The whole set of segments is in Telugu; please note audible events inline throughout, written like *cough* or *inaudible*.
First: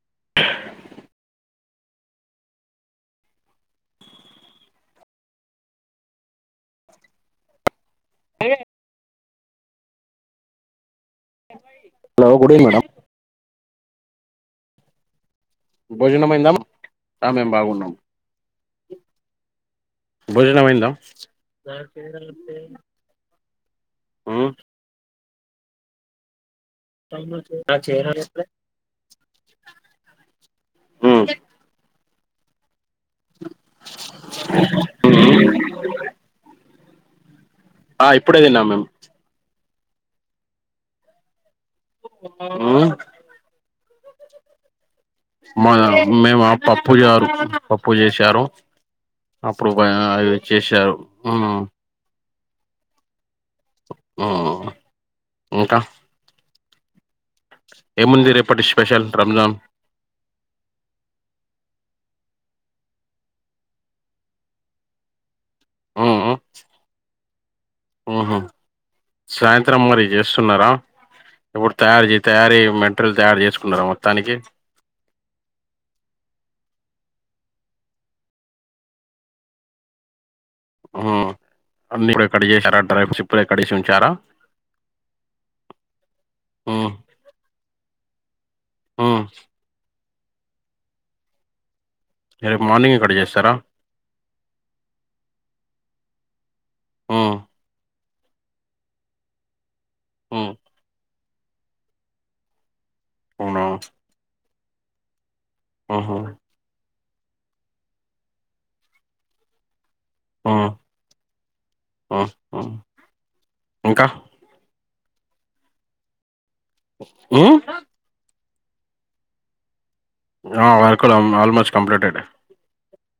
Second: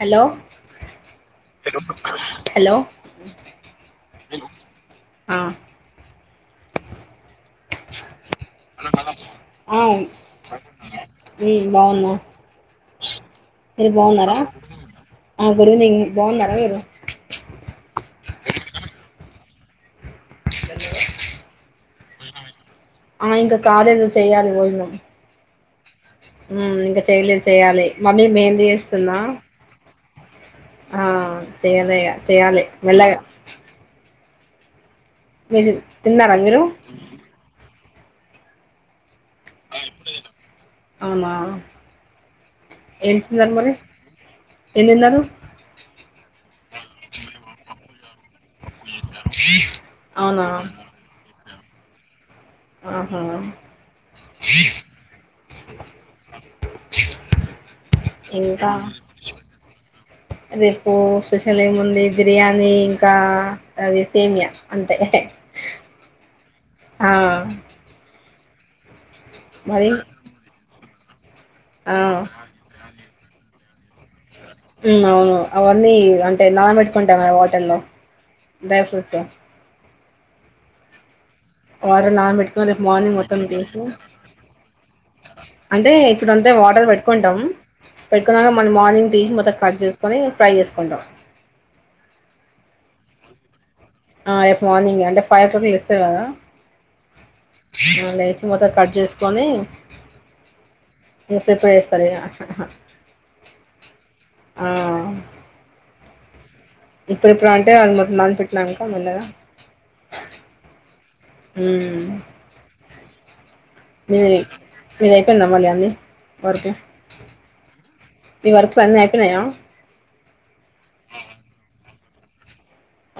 హలో హలో హలో ఆ *unintelligible* అమ్ బాగున్నారా హలో గుడిగ్ మేడం మీరు బాగున్నారా ఆ గుడ్ ఈవెనింగ్ భోజనం అయిందా బాగున్నారా మీరు ఆ మేము బాగున్నాం భోజనం మైంద *unintelligible* ఆ ఇంకా కాలేదు చెయ్యలి భోజనం ఉ ఇంకా చెయలేదు చెయ్యాలే మమ్మీ మెహందీ చేస్తున్నా ఆ ఉమ్ చేయలే ఇగ చేయాలే మెల్లగా *inaudible* తిన్నారా మీరు ఆ ఇప్పుడే తిన్నాం మేమ్ అవునా ఉమ్ ఏం తిన్నరు మరి ఎం తిన్నరు మాద మేమా పప్పు జారు పప్పు చే విషారో అప్పుడు పైన ఎం అవునా చేసారు ఆహా ఆ ఇంకా ఏముంది రేపటి ఇంకా స్పెషల్ రంజాన్ రేపు స్పెషల్ ఏముంది బిర్యానీ ఇంకా అది సేమియా అంతే ఆఆ ఆ ఆహా సాయంత్రం మరి చేస్తున్నారా ఇప్పుడు ఆ తయారు చేయి తయారు చేయిమన్ ట్రలు తయారు చేసుకున్నరా మొత్తానికి ఉ అవును అవన్నీ అంటే నానబెట్టుకుంటం గదా వాటర్లో డ్రై ఫ్రూట్స్ ఆ వాటర్ల నాన పెట్టుకని రేపు మార్నింగ్ మొత్తం కడిగేసి తీసి ఉంచారా అంటే ఇప్పుడాంటే వాటర్ ఉమ్ పెట్టుకుంటాం కున్నంక మళ్ళీ మార్నింగ్ ఉమ్ తీసి మొత్తం కటుజెస్ కొని ఫ్రై చేసుకుంటాం రేపు మార్నింగే కాడ్చేస్తారా ఆ రేపు మార్నింగే అంటే ఫైవ్ ఓ క్లాక్ లేస్తరు కదా ఆ ఆ లేచి మొత్తం కట్ చేసుకొని హు ఇంక పప్పు చేస్తలేవ హా హా అవును. అవున ఆహా! ఇప్పుడు ఇప్పుడు అంటే అది మొత్తం నాన్ పెట్నాంక మెల్లగా ఆ ఆ ఆ ఇంకా నిజమే మీదయిపోయింద మళ్ళీ అన్ని వర్క్ హ్మ్ మీ వర్క్స్ అన్నీ అయిపేనాయా. ఆ వర్కుల్ ఆల్మోస్ట్ కంప్లీటెడ్.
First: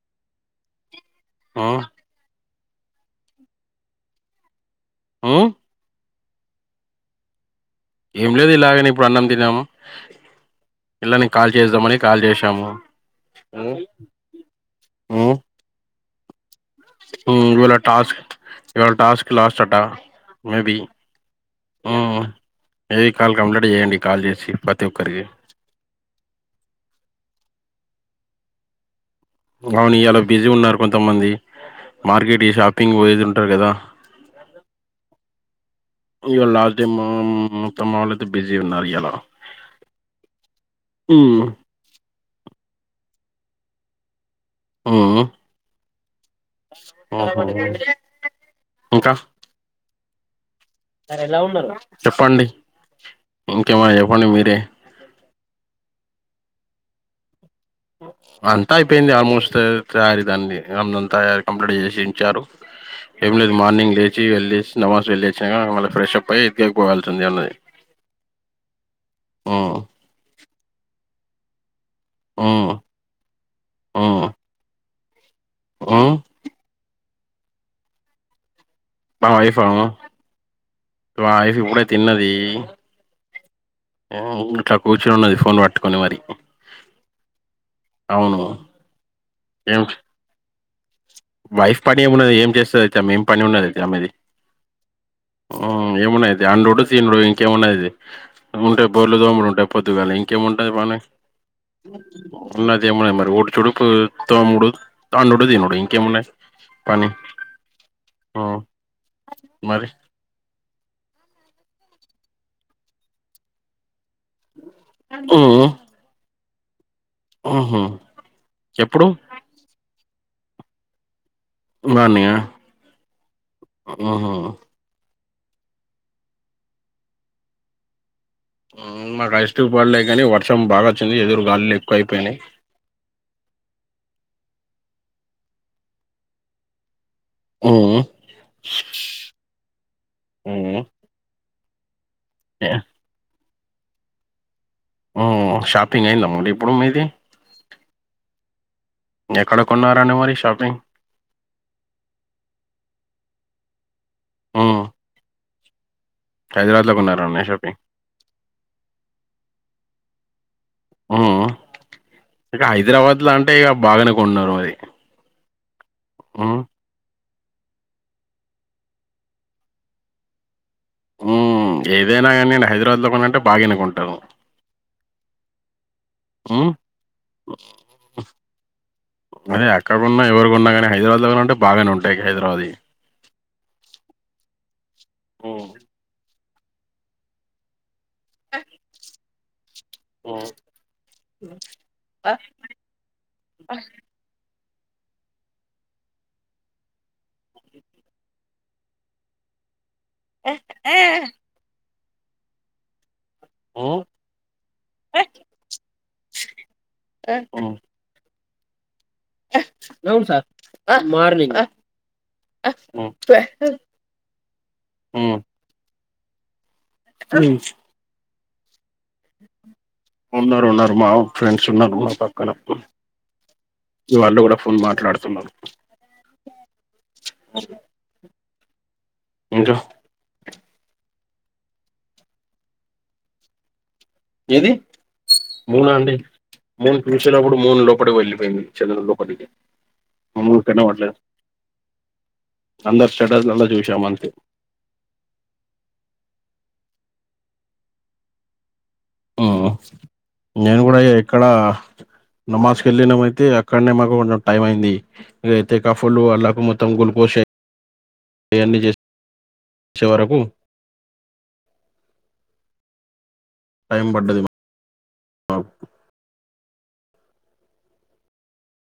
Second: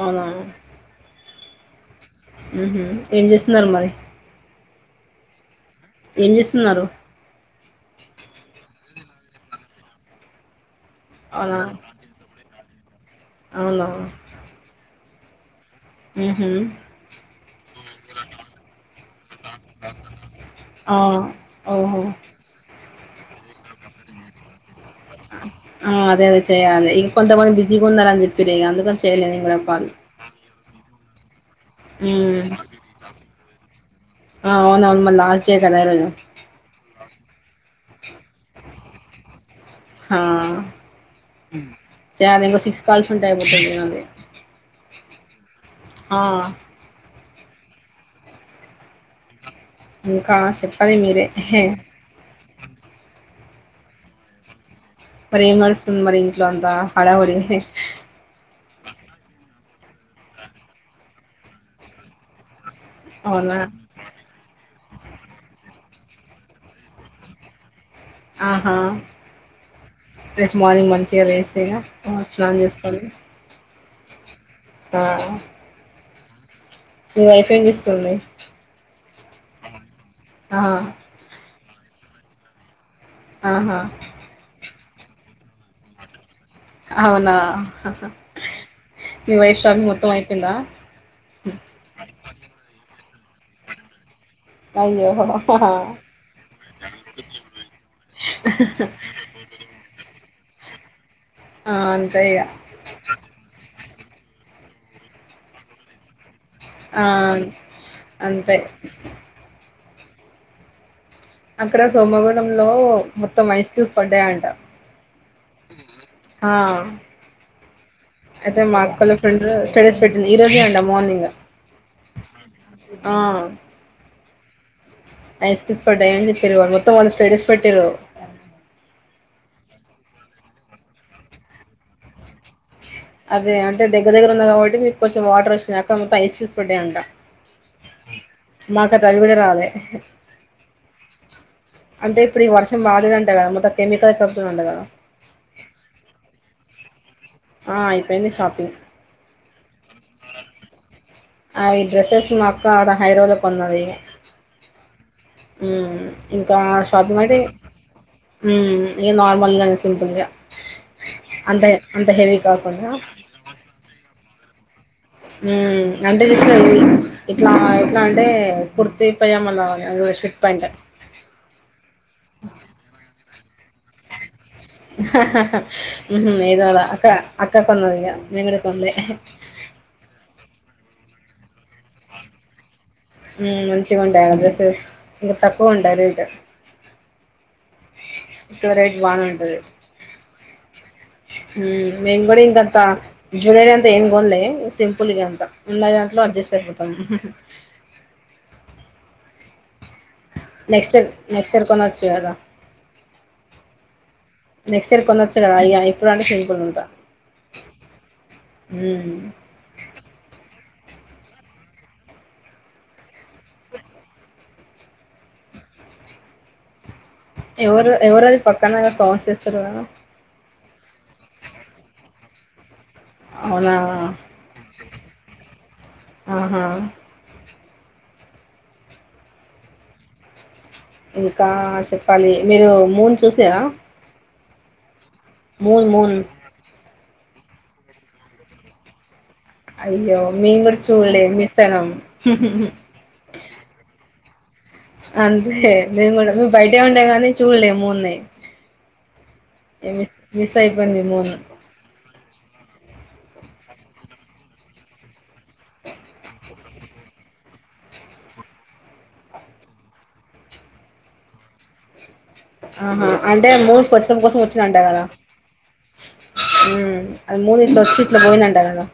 అవునా ఉ ఉహు ఏం చేస్తున్నారు మరి. ఊ ఏం చేస్తున్నారు. ఏం లేదు ఇలాగనే ఇప్పుడు అన్నం తిన్నాము. పిల్లని కాల్ అవునా చేద్దామని కాల్ చేశాము. ఇంగా అవునా ఉ ఊహు. ఊ ఇవాళ టాస్క్ ఇవాల టాస్క్ లాస్ట్ అట మేబీ ఆ ఓహో హ్మ్. ఏవి కాల్ కంప్లీట్ చేయండి కాల్ చేసి. ప్రతి ఒక్కరికి. ఆ అదే అదే చేయాలి. కొంతమంది బిజీగా ఉన్నారని చెప్పిర్రిగా అందుకని. చేయలే నేను అవును ఇయాల బిజీగున్నరు. కొంతమంది. మార్కెట్ హ్మ్ ఈ షాపింగ్ పోయేది ఉంటారు కదా! ఆ అవును మళ్ళా లాస్ట్ డే కదా ఈ రోజు. హ్మ్ మా అమ్మ వాళ్ళయితే బిజీగున్నారు ఇయాల. హా హ్మ్. చేయాలింగా సిక్స్ కాల్స్ ఉంటే అయిపోతుంది నాది. హ్మ్. ఆ. ఆహా! ఇంకా. ఇంకా చెప్పు. మరి ఎలా ఉన్నారు చెప్పండి. ఇంకేమన్న చెప్పండి మీరే. ఇల్లంతా హడావిడి. అంతా అయిపోయింది ఆల్మోస్ట్ తయారీ దాన్ని అంతాయ కంప్లీట్ చేసించారు. ఏం లేదు అవునా మార్నింగ్ లేచి వెళ్లి. నమస్ వెళ్ళి వచ్చినక మళ్ళా ఫ్రెష్ అప్ అయ్యి ఇబ్జ కి పోవాల్సి ఉన్నది. ఆహా హ్మ్ రేపు మార్నింగ్ మం. లేసగా. స్నానం హ్మ్ చేసుకొని. హ్మ్. ఆ ఆ మీ వైఫ్ ఏం చేస్తుంది. మా వైఫ ఆ! మా వైఫ్ ఇప్పుడే తిన్నది ఆహా ఆ ఇంట్లా కూర్చొన్న ఫోన్ పట్టుకొని మరి అవునా ఆహా అవును మీ వైఫ్ ఏం షాపింగ్ మొత్తం అయిపోయిందా వైఫ్ పని ఏమున్నది ఏం చేస్తారు అతే మేం పని ఉన్నదైతే అమెది ఆ ఏమన్నాది అయితే తనుడు ఇంకేమన్నాది ఉంటా బోర్లు దోమలు ఉంటాయి పొద్దుగా ఇం ఇంకేంమంటాయి పనే అంతే ఇగ. ఉన్నదిమన్నా మరి ఊడుచుడుపు తమ్ముడు తన్నుడు తినడు ఇంకేమన్నాయి ఆ ఆ అంతే మరి అక్కడ సోమవడంలో మొత్తం ఐస్ క్యూబ్స్ పడ్డాయంట ఆ హ అయితే ఎప్పుడు మాక్కలు ఫ్రెండ్ స్టేటస్ ఈ రోజే అంట మార్నింగ్ మార్నింగ్ ఆ! ఆ ఆహా ఐస్ క్యూబ్స్ పడ్డాయి అని చెప్పారు వాళ్ళు మొత్తం వాళ్ళు స్పేటస్ పెట్టారు మాకు ఐస్ క్యూబ్స్ పడలే కానీ వర్షం బాగా చలి ఎదురు గాలులు ఎక్కువ అయిపోయినాయి అదే అంటే దగ్గ్గ ఉన్నంది కాబట్టి మీకుంచం వాటర్ వచ్చినా అక్కడ మత్త ఐస్ క్యూస్ పెట్టేయంట ఆ రాలే అంటే ఇప్పుడు ఈ వర్షం బాలేదంట కదా మొద కెమికల్ శబ్ ఉండద కదా షాపింగ్ అయిందమ్మ ఇప్పుడు మీది ఆ అయిపోయింది షాపింగ్ ఎక్కడ కొన్నారని మరి షాపింగ్ అవి డ్రెస్సెస్ మాక్క ఆడ హైదరాబాద్ కొన్నది ఆ ఉ ఇంకా షాపింగ్ అయితే షాపింగ్ ఇ నార్మల్గానీ సింపుల్ గా మ్ ఇగ కాకుండా హైదరాబాద్లో అంటే ఇక బాగానే కొన్నర్ మరి మ్ ఉమ్ అంటెలిస్తది ఇట్లా ఎట్లా అంటే కుర్తి పైజమాలొ అదొక షర్ట్ పాయింట్ హ్మ్. ఏదైనా గాని నేను హైదరాబాద్‌లో కొనంటే బాగానే కొంటాను. హ హ మ్హు హ్మ్. ఎదోల అక్క అక్క కొన్నాదిగా మేమ్ కూడా కొన్లే లౌంటే బాగానే ఉంటాయి హైదరాబాది మ్ మంచిగా ఉంటాయా డ్రెస్సెస్ ఇగ హ్మ్. తక్కువ ఉంటాయా రేట్ వేరేట్ బానే ఉం ఎ మ్ మ్ మేమ్ గుడా అంత కొత్త జ్యూవెలరీ ఏం గోనలే సింపుల్గా ఉంటాం ఉన్నదాంట్లో అడ్జస్ట్ అయిపోతాము మ్హు నెక్స్ట్ నెక్స్ట్ ఇయర్ కొన్న చ్యధా హ్మ్. నెక్స్ట్ ఇయర్ కొనచ్చు కదా ఇ ఇయర్ ఇప్పుడు అంటే సింపుల్గా ఉంటా హ్మ్. మ్ అ మార్నింగ్ అ మ్ ఎవరు ఎవరది పక్కనఎవర్స్ సాంగ్స్ ఏస్తారు కదా ఉన్నారు ఉన్నారు మా ఫ్రెండ్స్ ఉన్నారు మా పక్కన అవునా! మీ వాళ్ళు కూడా ఫోన్ మాట్లాడుతున్నారు ఆహా! ఇంకా ఇంకా చెప్పాలి మీరు మూను చూసారా ఏది మూనా అంటె మూన్ చూసినప్పుడు మూడు లోపటికి వెళ్లిపోయింది చంధ్రున్ లోపటికి అయ్యో మీమ్ కుడు చూడాలే మిసయ్యినం ముహు అందరి స్టేటస్‌లల్లా చూసాం అంతే. అంతే నేను కూడా మ్ బయటే ఉండే కానీ చూడలే మూన్నే మ్ నేను కూడా ఇ మూన్ ఇక్కడ నమాజ్కి వెళ్ళినమయితే అక్కడనే మాకు టైం అయింది ఇకైతే కఫలు అల్లకు మొత్తం గ్లూకోజ్ అన్ని చేసే వరకు ఆహా అంటే మూడు టైం కోసం కోసం పడ్డది వచ్చింది అంటా కదా మ్ అది మూదిట్లా వచ్చీ ఇట్లా పోయిందంట కదా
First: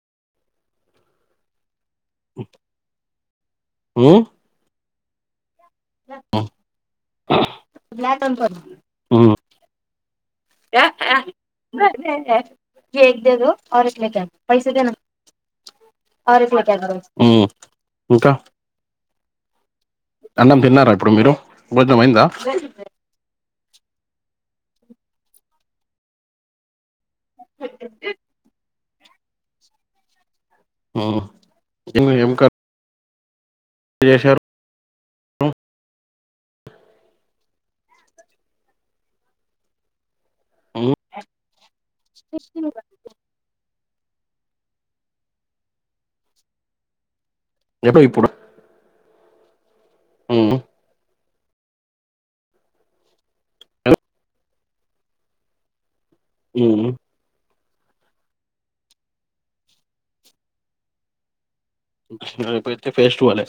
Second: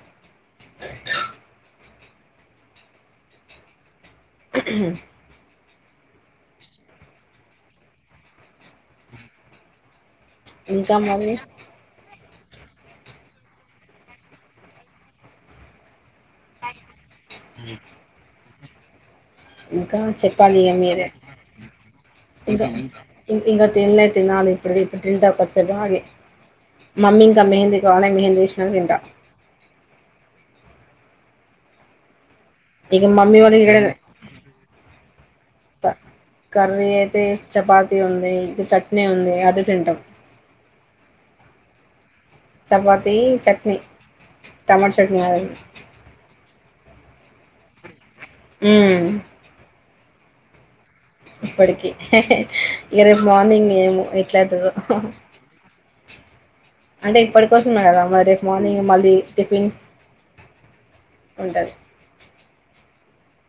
మ్ మ్మ్ ఊహూ మ్ మ్ అ ఇంకా అ మరి నేను చేస్తా ఏక్ దేదో ఔర్ ఏక్ ఇలే క పైస దేనా ఔర్ ఏక్ లే క మ్ ఇంకా ఇంకా చెప్పాలి అన్నం ఇగ తిన్నారా మీరే ఇప్పుడు మీరు భోజనం అయిందా ఇంకా ఇం- ఇంకా తినలే తినాలి ఇప్పుడు ఇప్పుడు తింటా కొంసేపు ఆగి మమ్మీ ఇంకా మెహంది కాలే మెహందీ ఎసినాంక తింటా అ ఏమి ఏం కా ఇక మమ్మీ వాల చేశారు ప కర్రీ అయితే చపాతీ ఉంది ఇంత చట్నీ ఉంది అదే తింటం మ్ చపాతీ చట్నీ టమాట చట్నీ ఆ ఎప్పు ఇప్పుడు మ్ మ్ ఇప్పటికి ఇక రేపు మార్నింగ్ ఏమో ఎట్లయితదో మ్ హూ స్తున్నాయి కదా మరి రేపు మార్నింగ్ మళ్లి టిఫిన్స్ ఉంటది రేపు అయితే ఫేస్టూవెలే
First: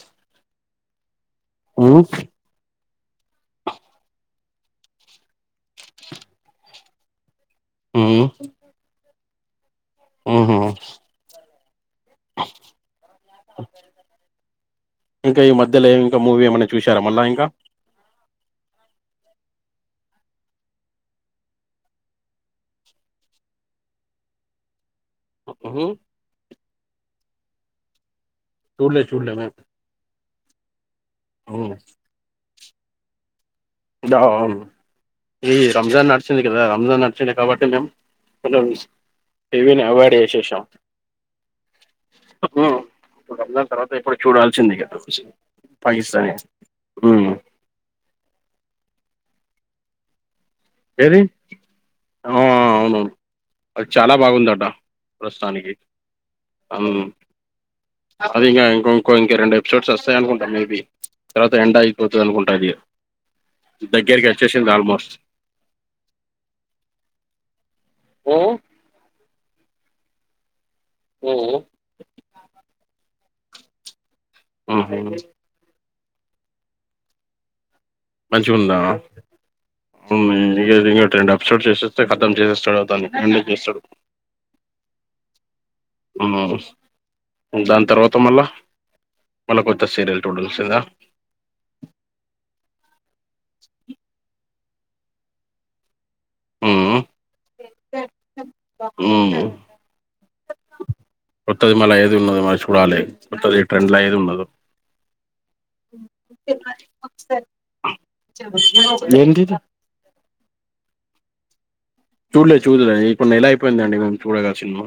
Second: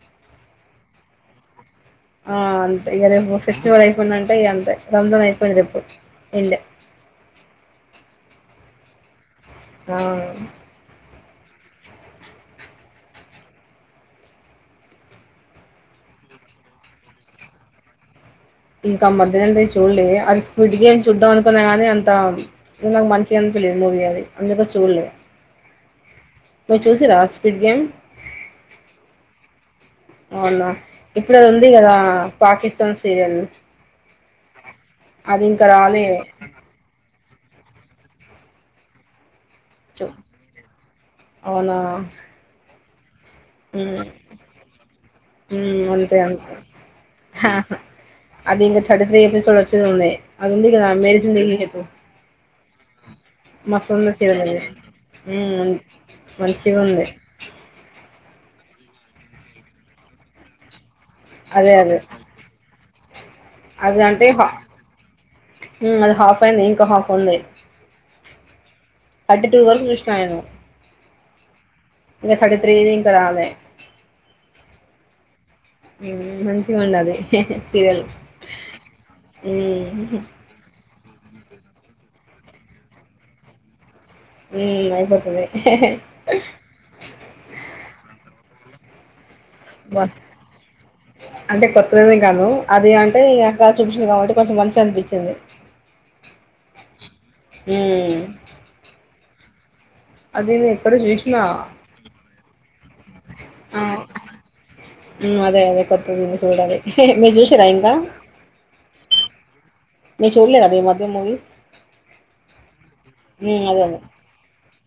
ఆ అం తే ఇక రేపు ఫెస్టివల్ అయిపోయిందంటే ఇగ అంతే రంజాన్ అయిపోయింది రేపు యెండు మ్ అ ఇంకా ఈ మధ్యలో ఇంకా మూవీ ఏమైనా చూశారా మళ్ళ ఇంకా ఇంకా మధ్యనే చూడలే అది స్పీడ్ గేమ్ చూద్దాం అనుకున్నా గానీ అంత నాకు మంచిగా అనిపియలేదు మూవీ అది అందుకే చూల్లే ఉహు మీరు చూసిర్రా ఆ స్పి డ్ గేమ్ చూల్లే చూల్లే మేము అవునా ఇప్పుడు అది వుంది కదా పాకి స్తా సీరియల్ దాను అది ఈ ఇంకా రాలే రంజాన్ నడుచింది కదా రంజాన్ ప కాబట్టి మీము కొంచం ఇవిని చు అవార్డేచేశేషం అవునా హు ఇప్పుడు రంజాన్ తర్వాత మ్మ్ ఎప్పుడు చూడాల్సింది ఇగ మ్మ్ అంతే పాకిస్తానే అంతే హు అది ఇగ థర్టీ త్రీ ఎపిసోడ్ వచ్చేది ఉంది అది ఉంది కదా అ ఏది మేరజందిదు ఆ అవునవును అది మస్తుంది చాలా సీరియల్ అది బాగుందట హు మం ప్రస్తుతానికి మంచిగా ఉమ్ ఉంది అది ఇంకా ఇంక ఇంకో ఇంక రెండు ఎపిసోడ్స్ వస్తాయ అకుంటాం మేబీ తర్వాత అదే ఎండ్ అదే అయిపోతది అనుకుంటా అది దగ్గరికి వచ్చేసింది ఆల్మోస్ట్ హు అది హాఫ్ అయింది ఇంకా హాఫ్ ఉంది ఓ ఫార్టీ టూ వరకు చూసిన నిను హూ హు ఇంకా థర్టీ త్రి ది ఇంకా రాలే మ్ హు హు మంచి గుండది మంచిగా ఉందా హు మ్మ్ ఇగదిగ ట్రెండ్ అప్ సోడ్ చేసేస్తే కతం చేసేస్తాడు దాన్ని అే చేస్తాడు ఉ అయిపోతది హు దాని తర్వాత్ త మళ్ళ అంటే కొత్తదని కాదు అది అంటే ఇగ చూపిచ్చింది కాబట్టి కొంచెం మంచి అనిపిచింది మ్మ్ హు మ్మ్ అదిని ఎక్కడో చుసినా రా లే ఆ హు అదే అదే కొత్తది నిన్ చూడలే మీరు చూసిరా ఇంకా ఏంటిది మీ చూడలేదా ఈ మధ్య మూవీస్ చూల్లే చూల్లే ఇప్పుడు నెల హ్మ్. అదే అయిపోయిందండి అదే. మేము చూడక సినిమా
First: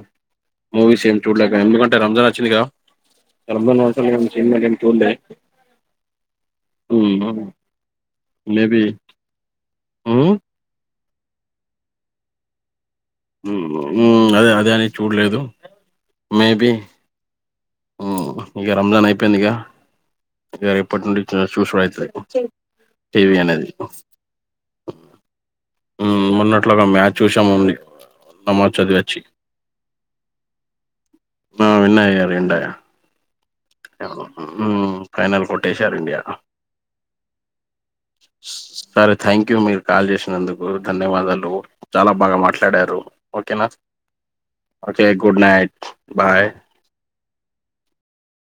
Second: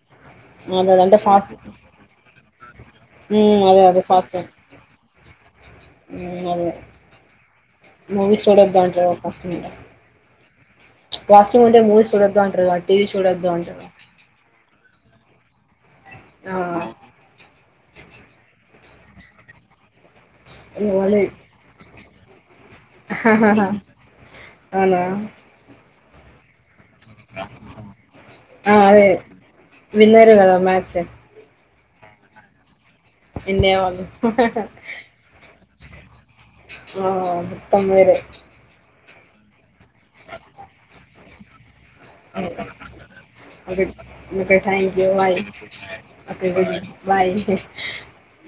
అదే అదే మూవీస్ ఏం అంటే చూల్లే ఫాస్ట్ ఎందుకంటే రంజన్ అ చ్చింది గా హ్మ్. *unintelligible* సినిమా గని చుల్లే అవును మూవీస్ మేబీ చూడొదాంటరు ఉమ్ వాష్రూమ్ ఉంటే మూవీస్ చూడొద్దు అంటారుగావట్టి అదే అదే అని చూడలేదు మే ఆ! బి అవును. ఉహ్ ఇగ రంజాన్ అయిపోయిందిగా ఇగ ఇప్పటి నుండి ఇట్లనే చూసుడయితది చె హాహా అవునా ఉ మొన్న ఆ చదివి అదే వచ్చి విన్ అయ్యురు కదా మ్యాచ్ ఆ విన్నయ్యరూ విన్ అయ్యా ఇండియా వాళ్ళు ఉ ఫైనల్ కొట్ ట్టేశారు ఇండియా ఆ మొత్తం వేరే సరే థ్యాంక్ యూ మీరు కాల్ చేసినందుకు ధన్యవాదాలు చాలా బాగా మాట్లాడారు ఓకేనా okay thank okay you good night bye good night bye